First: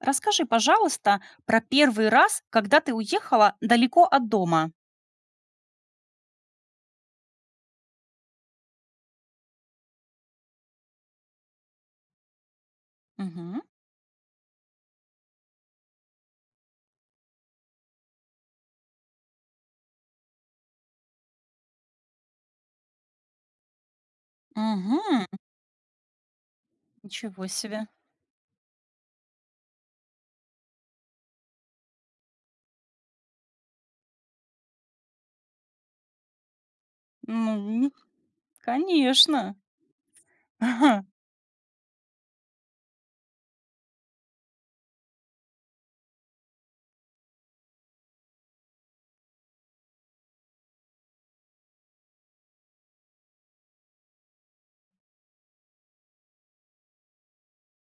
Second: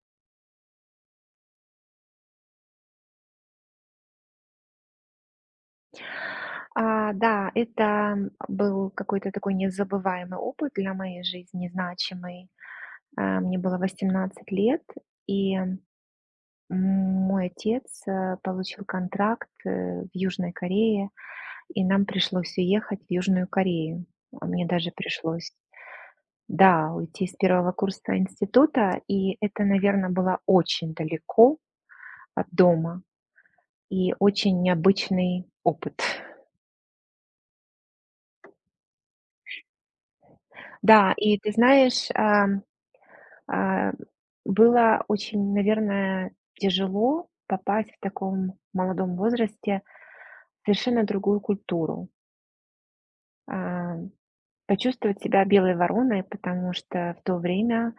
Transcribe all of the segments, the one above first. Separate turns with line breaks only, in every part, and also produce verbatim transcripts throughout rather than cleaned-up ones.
Расскажи, пожалуйста, про первый раз, когда ты уехала далеко от дома.
А, да, это был какой-то такой незабываемый опыт для моей жизни, значимый. Э, мне
Угу,
было восемнадцать лет, и мой отец, э, получил контракт, э, в Южной Корее, и нам пришлось уехать в Южную Корею. А мне даже
угу.
пришлось, да, уйти с
Ничего
первого
себе.
курса института, и это, наверное, было очень далеко от дома и очень необычный опыт.
Ну, конечно.
Да, и ты знаешь, а А, было очень, наверное, тяжело попасть в таком молодом возрасте в совершенно другую культуру, а, почувствовать себя белой вороной, потому что в то время,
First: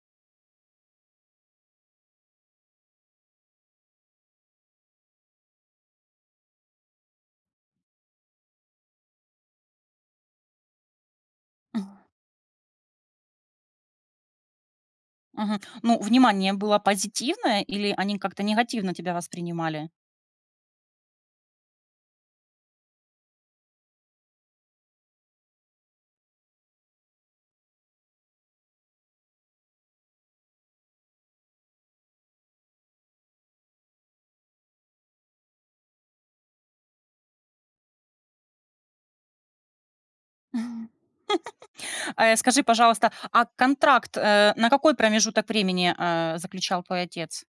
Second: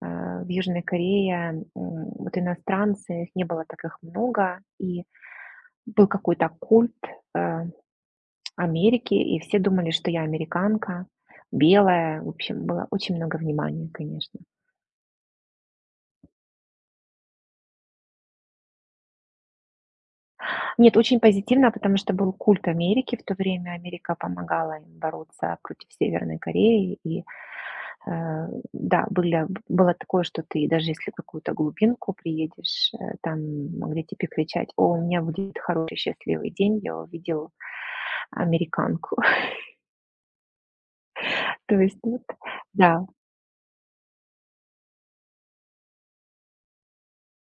а, в Южной Корее, м, вот иностранцы, их не было так их много, и был какой-то культ, э, Америки, и все думали, что я американка,
Ага.
белая. В общем, было очень много внимания, конечно.
Мгм. Ну, внимание было позитивное или они как-то негативно тебя воспринимали?
Нет, очень позитивно, потому что был культ Америки в то время. Америка помогала им бороться против Северной Кореи. И, э, да, были, было такое, что ты даже если в какую-то глубинку приедешь, э, там могли тебе кричать: "О, у меня будет хороший, счастливый день, я увидел американку". То есть вот,
Э, скажи,
да.
пожалуйста, а контракт, э, на какой промежуток времени, э, заключал твой отец?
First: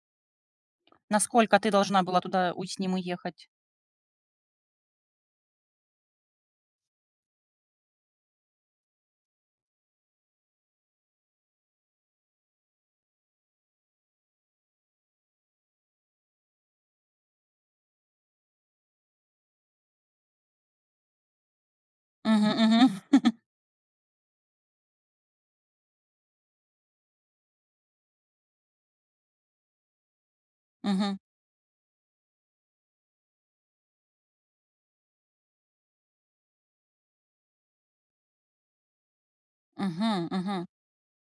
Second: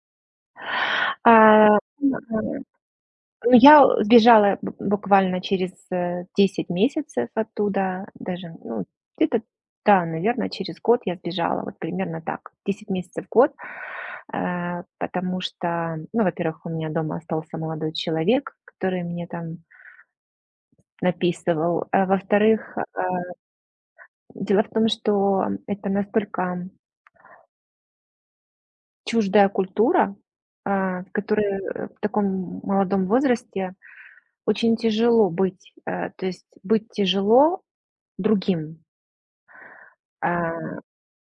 Насколько ты
А,
должна
ну,
была туда
а
у с ним уехать?
Ну, я сбежала б буквально через, э, десять месяцев оттуда, даже, ну, где-то, да, наверное, через год я сбежала, вот примерно так, десять месяцев, год. Э, потому что, ну, во-первых, у меня дома остался молодой человек, который мне там написывал. А
Мгм,
во-вторых,
мгм.
э, дело в том, что это настолько чуждая культура, а, в
Мгм.
которой, э, в таком молодом возрасте очень тяжело быть. Э, то есть быть тяжело, другим.
Мгм,
А,
мгм.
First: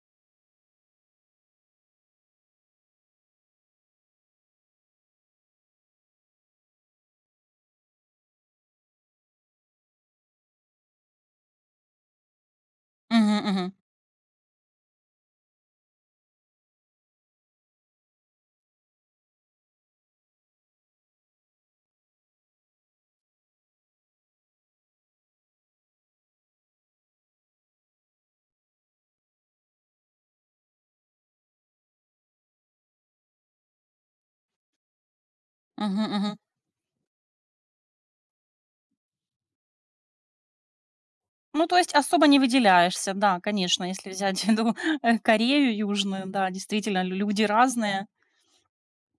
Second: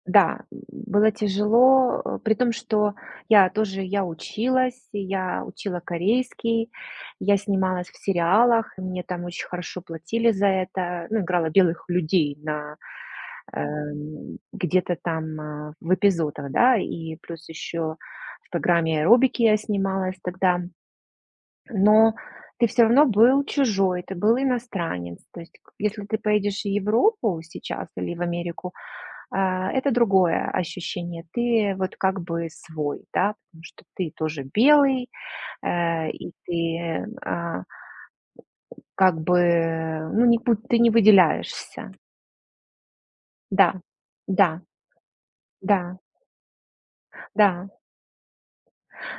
да, было тяжело, э, при том, что я тоже я училась, и я учила корейский, я снималась в сериалах, и мне там очень хорошо платили за это. Ну, играла белых людей на,
Мгм, мгм.
эм, где-то там, а, в эпизодах, да, и плюс еще в программе аэробики я снималась тогда. Но ты все равно был чужой, ты был иностранец. То есть, к если ты поедешь в Европу сейчас или в Америку, А, это другое ощущение. Ты вот как бы свой, да, потому что ты тоже белый,
Мгм,
э, и
мгм.
ты, а, как бы, ну, не буд ты не
Ну, то
выделяешься.
есть особо не выделяешься, да,
Да,
конечно, если взять
да,
в виду, э, Корею
да,
Южную, да, действительно, лю люди
да,
разные.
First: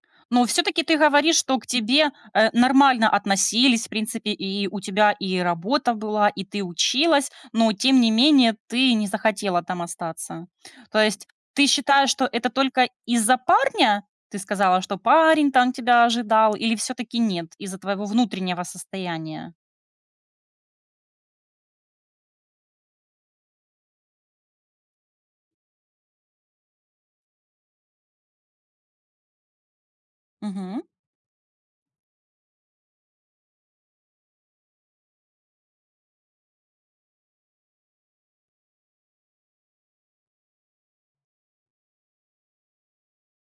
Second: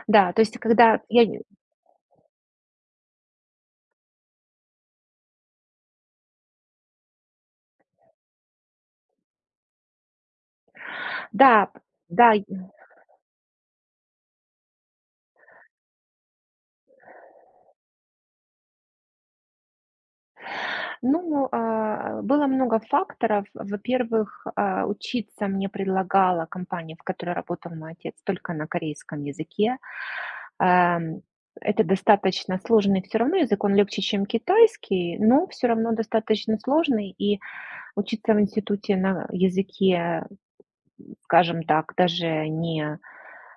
да. То
Но
есть
все таки ты
когда я
говоришь,
не,
что к тебе, э, нормально относились, в принципе, и у тебя и работа была, и ты училась, но тем не менее ты не захотела там остаться. То есть ты
да,
считаешь, что
да.
это только из-за парня? Ты сказала, что парень там тебя ожидал, или все таки нет, из-за твоего внутреннего состояния?
Ну, а, было много факторов. Во-первых, а, учиться мне предлагала компания, в которой работал мой отец, только на корейском языке.
Мгм.
Ам, это достаточно сложный все равно язык, он легче, чем китайский, но все равно достаточно сложный. И учиться в институте на языке, скажем так, даже не,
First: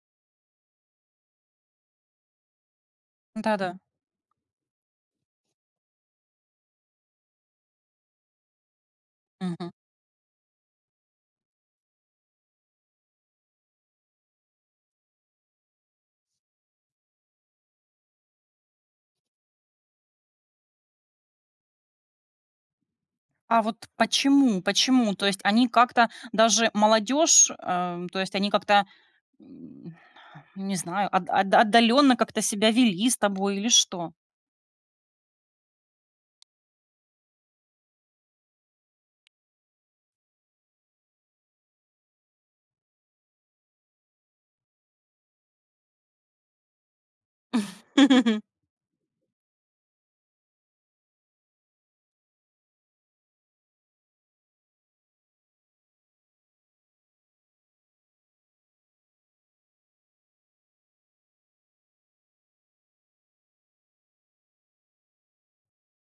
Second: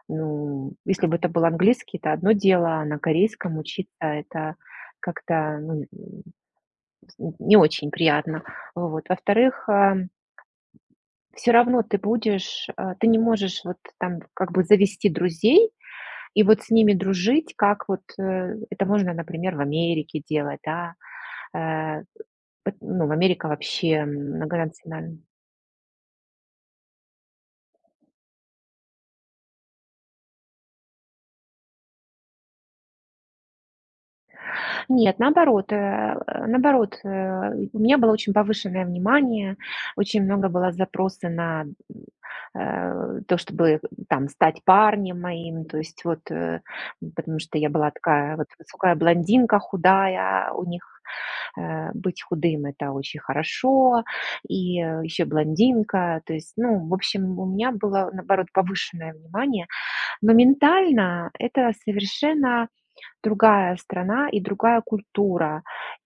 ну, если бы это был английский, это одно дело, а на корейском
Да-да.
учиться это как-то, ну, не очень приятно. Вот. Во-вторых, все равно ты будешь, а, ты не можешь вот там как бы завести друзей и вот с ними дружить, как вот, э, это можно, например, в Америке делать, да. Э, пот Ну, Америка
А вот
вообще
почему почему?
многонациональна.
То есть они как-то даже молодежь, эм, то есть они как-то, м, не знаю, отдаленно как-то себя вели с тобой или что?
Нет, наоборот, э, наоборот, э, у меня было очень повышенное внимание, очень много было запроса на, э, то, чтобы там стать парнем моим. То есть вот, э, потому что я была такая вот высокая блондинка, худая, у них, э, быть худым это очень хорошо, и, э, еще блондинка, то есть, ну, в общем, у меня было, наоборот, повышенное внимание, но ментально это совершенно другая страна и другая культура.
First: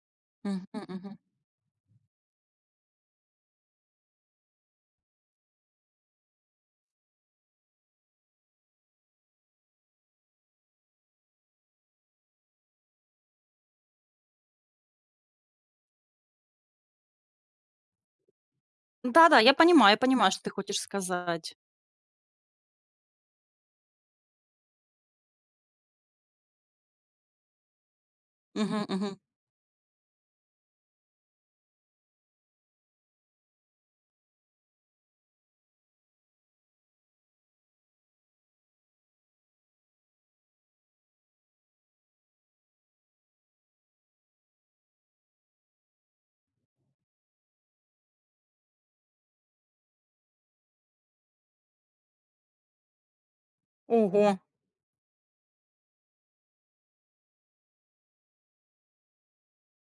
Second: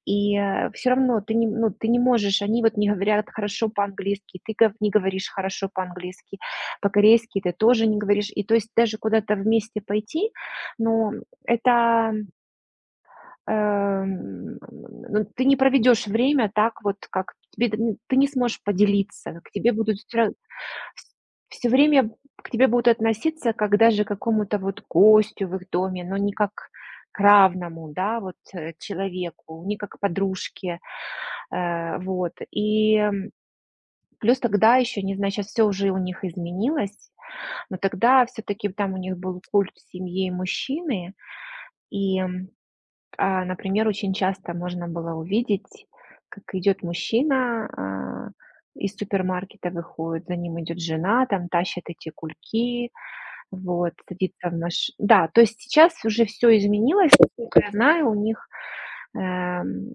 И
Мгм,
все
мгм.
равно ты не, ну, ты не можешь, они вот не говорят хорошо по-английски, ты гов не говоришь хорошо по-английски, по-корейски ты тоже не говоришь. И то есть даже куда-то вместе пойти, но это, эм, ну, ты не проведешь время так вот, как тебе д н ты не сможешь
Да-да,
поделиться, к
я
тебе
понимаю я
будут всё ра
понимаю, что ты хочешь сказать.
все время к тебе будут относиться как даже к какому-то вот гостю в их доме, но не как к равному, да, вот, э,
Мгм, мгм.
человеку, не как к подружке, э, вот. И, м, плюс тогда еще, не знаю, сейчас все уже у них изменилось, но тогда все таки там у них был культ семьи и мужчины. И, м, а, например, очень часто можно было увидеть, как идет мужчина, а, из супермаркета выходит, за ним идет жена, там тащит эти кульки, вот,
Ого!
садиться в наш. Да, то есть сейчас уже все изменилось. Насколько я знаю, у них, эм,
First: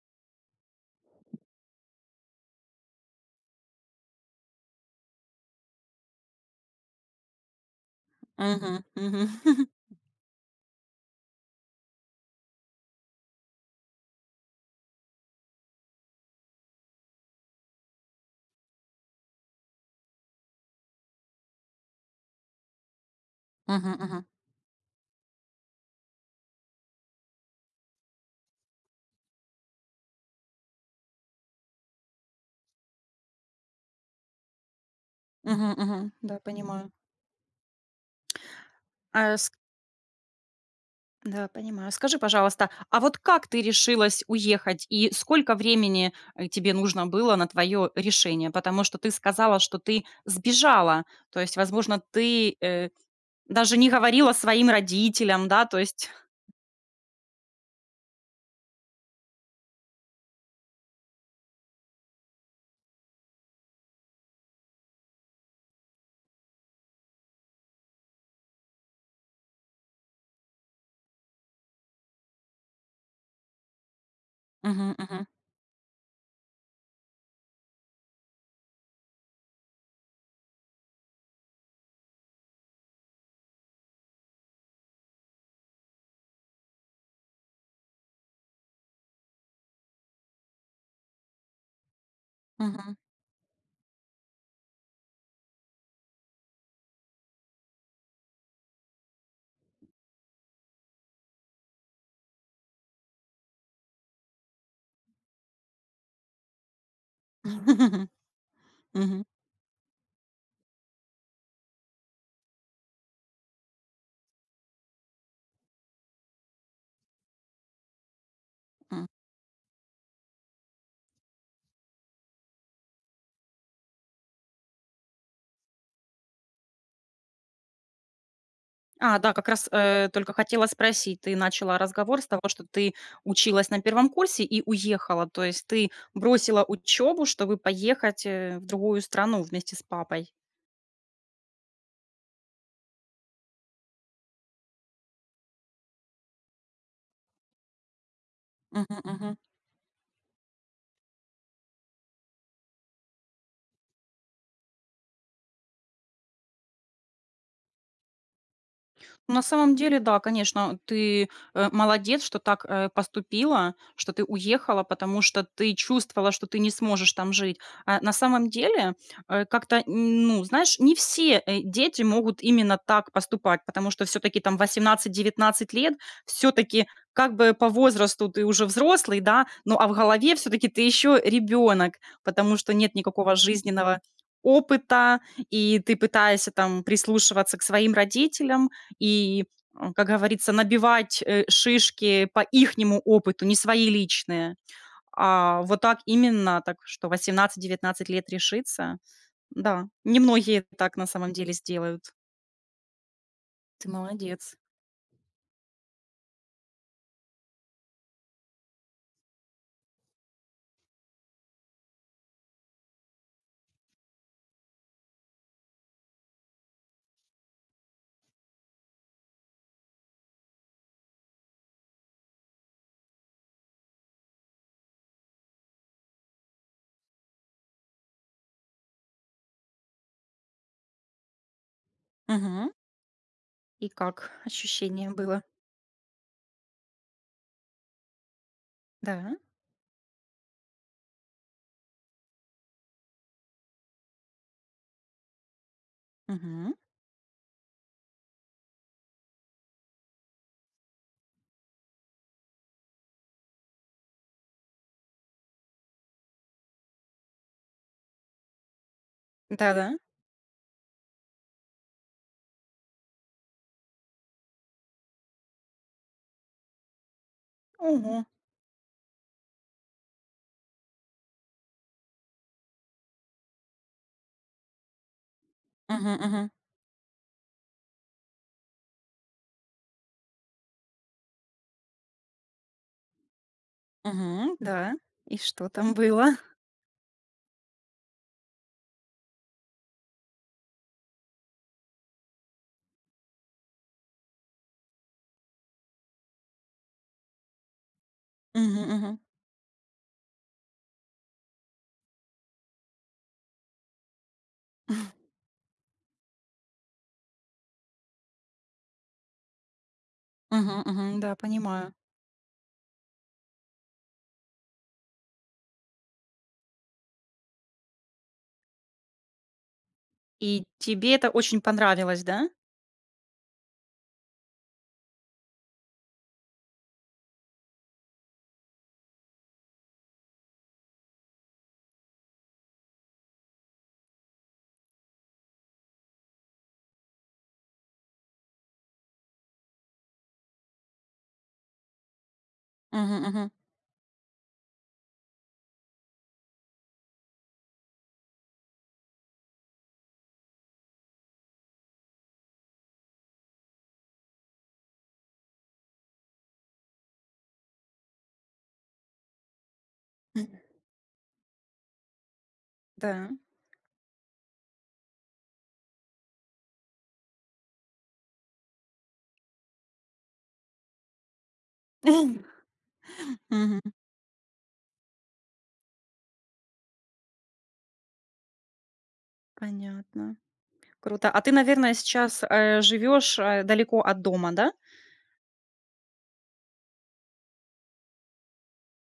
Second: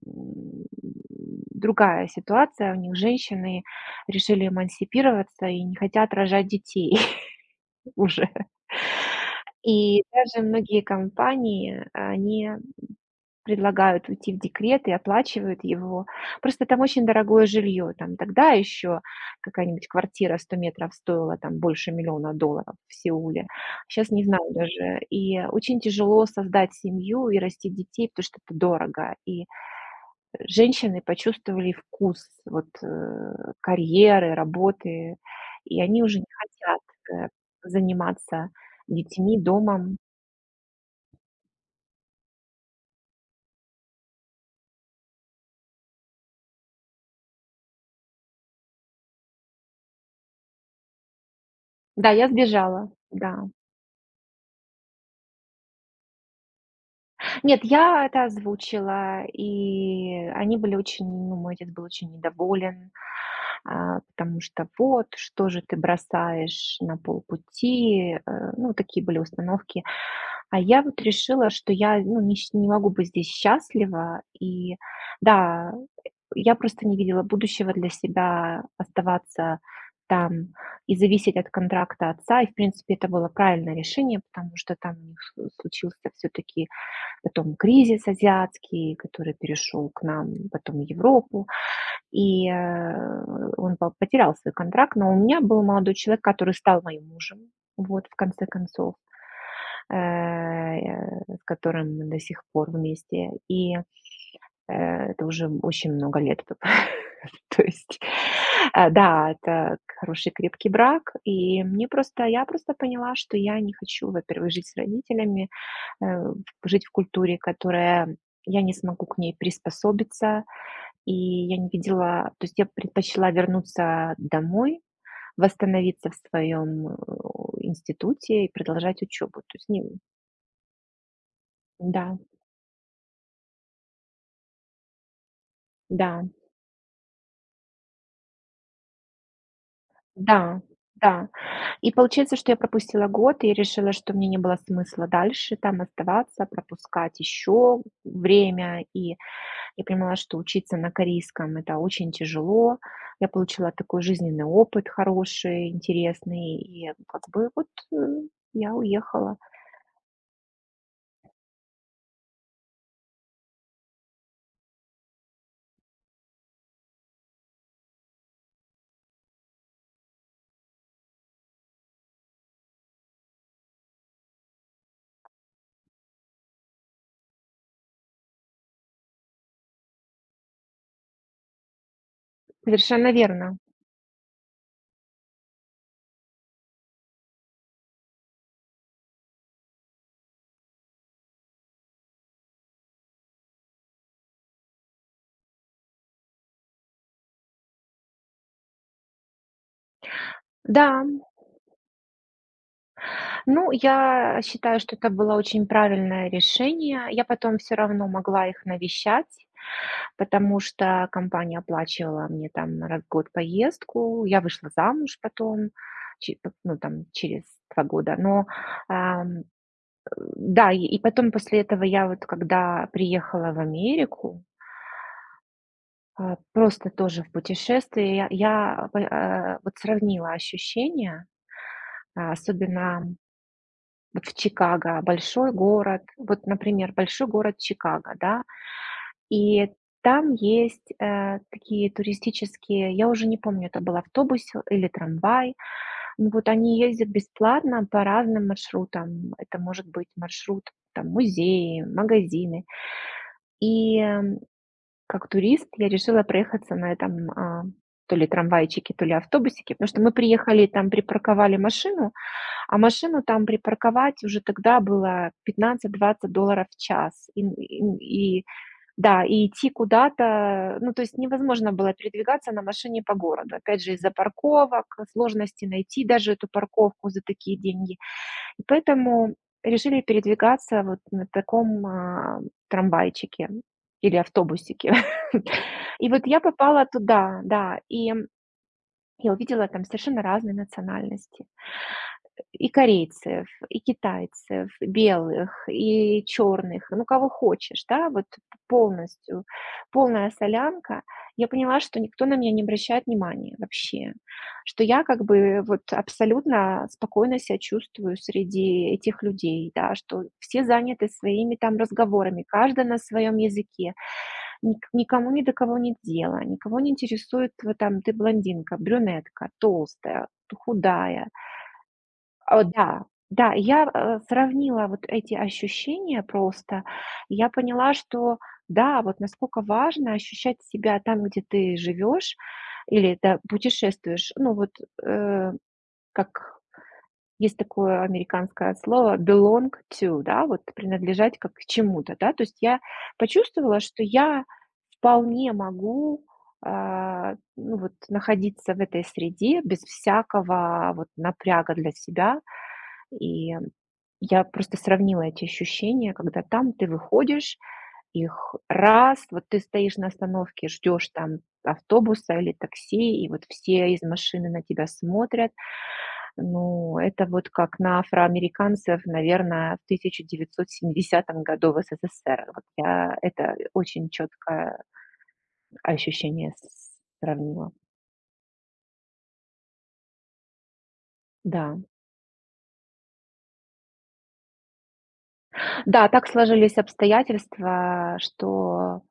другая ситуация. У них женщины решили эмансипироваться и не хотят рожать детей уже.
Мгм, мгм.
И даже многие компании, они предлагают уйти в декрет и оплачивают его. Просто там очень дорогое жилье. Там тогда еще какая-нибудь квартира сто метров стоила там больше миллиона долларов в Сеуле.
Мгм,
Сейчас не
мгм.
знаю даже. И очень тяжело создать семью и расти детей, потому что это дорого. И женщины почувствовали вкус вот, э, карьеры, работы,
Мгм,
и они
мгм.
уже не
Да,
хотят,
понимаю.
э, заниматься
А
детьми, домом.
Да, понимаю. Скажи, пожалуйста, а вот как ты решилась уехать и сколько времени э, тебе нужно было на твое решение? Потому что ты сказала, что ты сбежала. То есть, возможно,
Да, я
ты э,
сбежала, да.
даже не говорила своим родителям, да, то есть.
Нет, я это озвучила, и они были очень, ну, мой отец был очень недоволен, а, потому что вот, что же ты бросаешь на полпути, э, ну, такие были установки. А я вот решила, что я, ну, не, щ- не могу быть здесь счастлива, и
Мгм, мгм,
да, я просто не видела будущего для себя оставаться там и зависеть от контракта отца. И, в принципе, это было правильное решение, потому что там у них с- случился все-таки потом кризис азиатский, который перешел к нам, потом в Европу, и, э,
мгм.
он по потерял свой контракт. Но у меня был молодой человек, который стал моим мужем, вот, в конце концов, э, с которым мы до сих пор вместе, и, э, это уже очень много лет. То есть, э,
Мгм,
да, это хороший крепкий брак, и мне просто я просто поняла, что я не хочу, во-первых, жить с родителями, э, жить в культуре, которая я не смогу
м.
к ней приспособиться. И я не видела, то есть я предпочла вернуться домой, восстановиться в своем, э, институте и продолжать
А, да,
учебу.
как
То
раз
есть не,
э, только хотела спросить, ты начала
да,
разговор с того, что ты училась на первом курсе и уехала, то есть ты
да,
бросила учебу, чтобы поехать э, в другую страну вместе с папой.
да, да. И получается, что я пропустила год, и я решила, что мне не было смысла дальше там оставаться, пропускать еще время.
Мгм,
И
мгм.
я понимала, что учиться на корейском — это очень тяжело. Я получила такой жизненный опыт хороший, интересный, и как бы вот, э, я уехала.
На самом деле, да, конечно, ты, э, молодец, что так, э, поступила, что ты уехала, потому что ты чувствовала, что ты не сможешь там жить. А на самом деле, э, как-то, н ну, знаешь, не все, э, дети могут именно так поступать, потому что все таки там восемнадцать девятнадцать лет, все таки как бы по возрасту ты уже взрослый, да, ну, а в голове все таки ты еще ребенок, потому что нет
Совершенно
никакого
верно.
жизненного опыта, и ты пытаешься там прислушиваться к своим родителям, и, э, как говорится, набивать, э, шишки по ихнему опыту, не свои личные. А вот так именно, так что восемнадцать-девятнадцать лет решиться. Да, немногие
Да,
так на самом деле сделают.
ну,
Ты
я
молодец.
считаю, что это было очень правильное решение. Я потом все равно могла их навещать, потому что компания оплачивала мне там раз в год поездку. Я вышла замуж потом, че ну, там через два года, но. Да, и и потом после этого я вот когда приехала в Америку, а, просто тоже в путешествии, я я п а, вот сравнила ощущения, а,
Мгм.
особенно
И
вот
как
в Чикаго,
ощущение было?
большой город. Вот, например, большой город Чикаго, да,
Да.
и там есть, э, такие туристические, я уже не помню, это был автобус или трамвай. Ну, вот
Мгм.
они ездят бесплатно по разным маршрутам. Это может быть маршрут, там, музеи, магазины. И эм, Как турист я решила проехаться на этом, а, то ли трамвайчике, то ли автобусике, потому
Да-да.
что мы приехали, там припарковали машину, а машину там припарковать уже тогда было пятнадцать-двадцать долларов в час. И
Ого.
и и да, и идти куда-то, ну, то есть невозможно было передвигаться на машине по городу. Опять же, из-за парковок, сложности
Мгм,
найти даже эту
мгм,
парковку за такие деньги. И поэтому решили передвигаться вот на таком, а, трамвайчике или
мгм.
автобусике.
Да. И что там
И вот
было?
я попала туда, да, и я увидела там совершенно разные национальности. И корейцев, и китайцев, и белых, и черных, ну, кого хочешь, да, вот
Мгм, мгм.
полностью, полная солянка. Я поняла, что никто на меня не обращает внимания вообще, что я как бы вот абсолютно спокойно себя чувствую среди этих людей, да, что все
Мгм,
заняты
мгм. Да,
своими там
понимаю.
разговорами, каждый на своем языке, ник никому ни до кого нет дела, никого не интересует, вот там, ты блондинка, брюнетка, толстая,
И тебе
худая.
это очень понравилось, да?
О да, да, я, э, сравнила вот эти ощущения просто. Я поняла, что да, вот насколько важно ощущать себя там, где ты живешь или да, путешествуешь. Ну вот, э, как есть такое американское слово belong to, да, вот принадлежать как к чему-то, да. То есть я
Мгм, мгм.
почувствовала, что я вполне могу, а, ну вот находиться в этой среде без всякого вот напряга для себя, и я просто сравнила эти ощущения, когда там ты выходишь, их раз, вот ты стоишь на остановке, ждешь там автобуса или такси, и
Да.
вот все из машины на тебя смотрят. Ну, это вот как на афроамериканцев, наверное, в тысяча девятьсот семидесятом году в
Мгм.
СССР. Вот я это очень четкое ощущение с- сравнила.
Понятно. Круто. А ты,
Да.
наверное, сейчас, э, живешь, э, далеко от дома, да?
Да, так сложились обстоятельства, что,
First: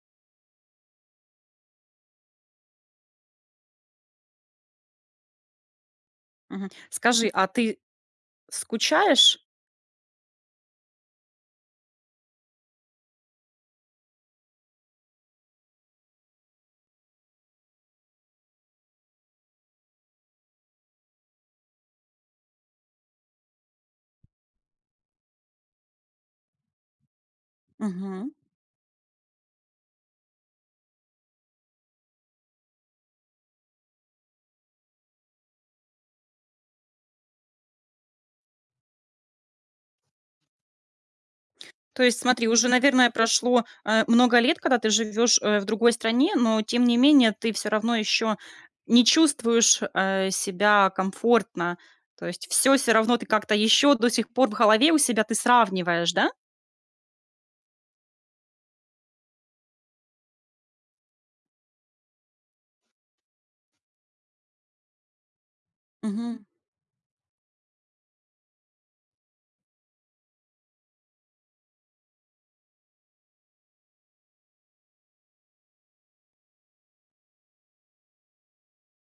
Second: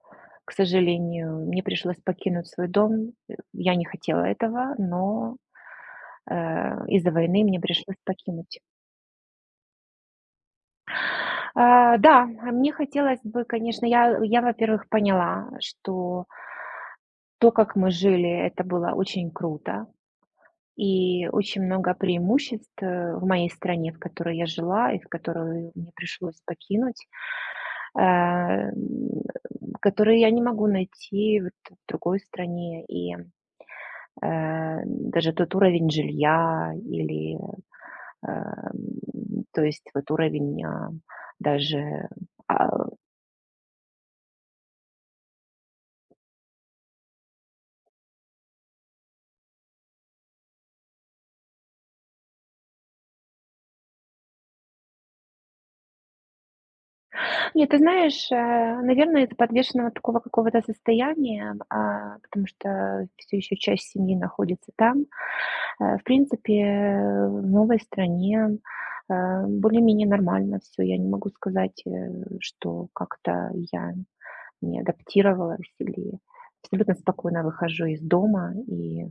к сожалению, мне пришлось покинуть свой дом. Э, я не хотела этого, но, э,
Мгм.
из-за
Скажи,
войны
а
мне
ты
пришлось покинуть.
скучаешь?
А, да, а мне хотелось бы, конечно, я я, во-первых, поняла, что то, как мы жили, это было очень круто, и очень много преимуществ, э, в моей стране, в которой я жила и в которую мне пришлось покинуть.
Мгм.
э, Которые я не могу найти вот в другой стране. И, э, даже тот уровень жилья или, эм, то есть вот уровень, а,
То
даже...
есть смотри,
а,
уже, наверное, прошло, э, много лет, когда ты живешь, э, в другой стране, но тем не менее ты все равно еще не чувствуешь, э, себя комфортно. То есть все, все равно ты как-то еще до сих пор в голове у себя ты сравниваешь, да?
Нет, ты знаешь, э, наверное, из-за подвешенного такого какого-то состояния, а, потому что все еще часть семьи находится там, э, в
Мгм.
принципе, э, в новой стране, э, более-менее нормально все. Я не могу сказать, э, что как-то я не адаптировалась или абсолютно спокойно выхожу из дома и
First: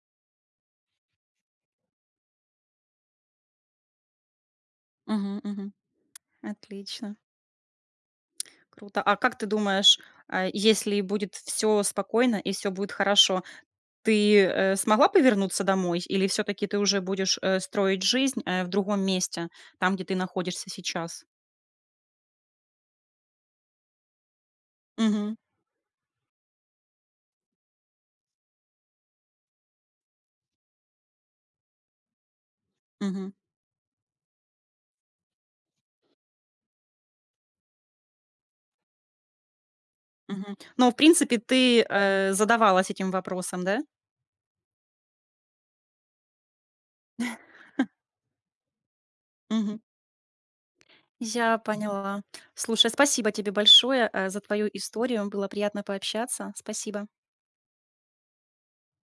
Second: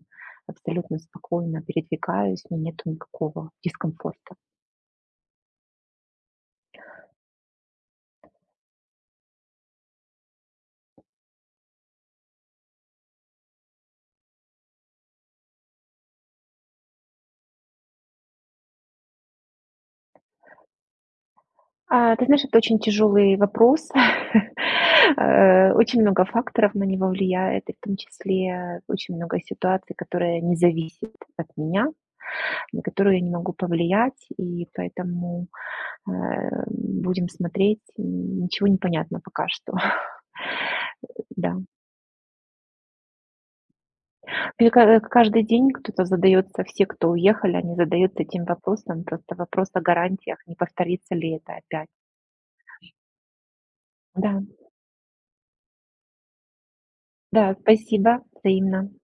абсолютно спокойно передвигаюсь, у меня нету никакого дискомфорта.
Мгм мгм. Отлично. Круто. А как ты думаешь, а, если будет все спокойно и все будет хорошо, ты, э, смогла повернуться домой или все таки ты уже будешь, э, строить жизнь, э, в другом месте, там, где ты находишься сейчас?
А, ты знаешь, это очень тяжелый вопрос.
Мгм.
Э, Очень много факторов на него влияет, и в том числе очень много ситуаций, которые не зависят от меня, на которые я не
Мгм.
могу повлиять, и поэтому, э, будем смотреть, м, ничего не понятно пока что.
Мгм. Но, в принципе,
Да.
ты, э, задавалась этим вопросом, да?
Мне ка каждый день кто-то задается, все, кто уехали, они задаются этим вопросом. Просто вопрос
Мгм.
о гарантиях, не повторится ли это
Я
опять.
поняла. Слушай, спасибо тебе большое, э, за
Да,
твою историю. Было приятно пообщаться. Спасибо.
да, спасибо, взаимно.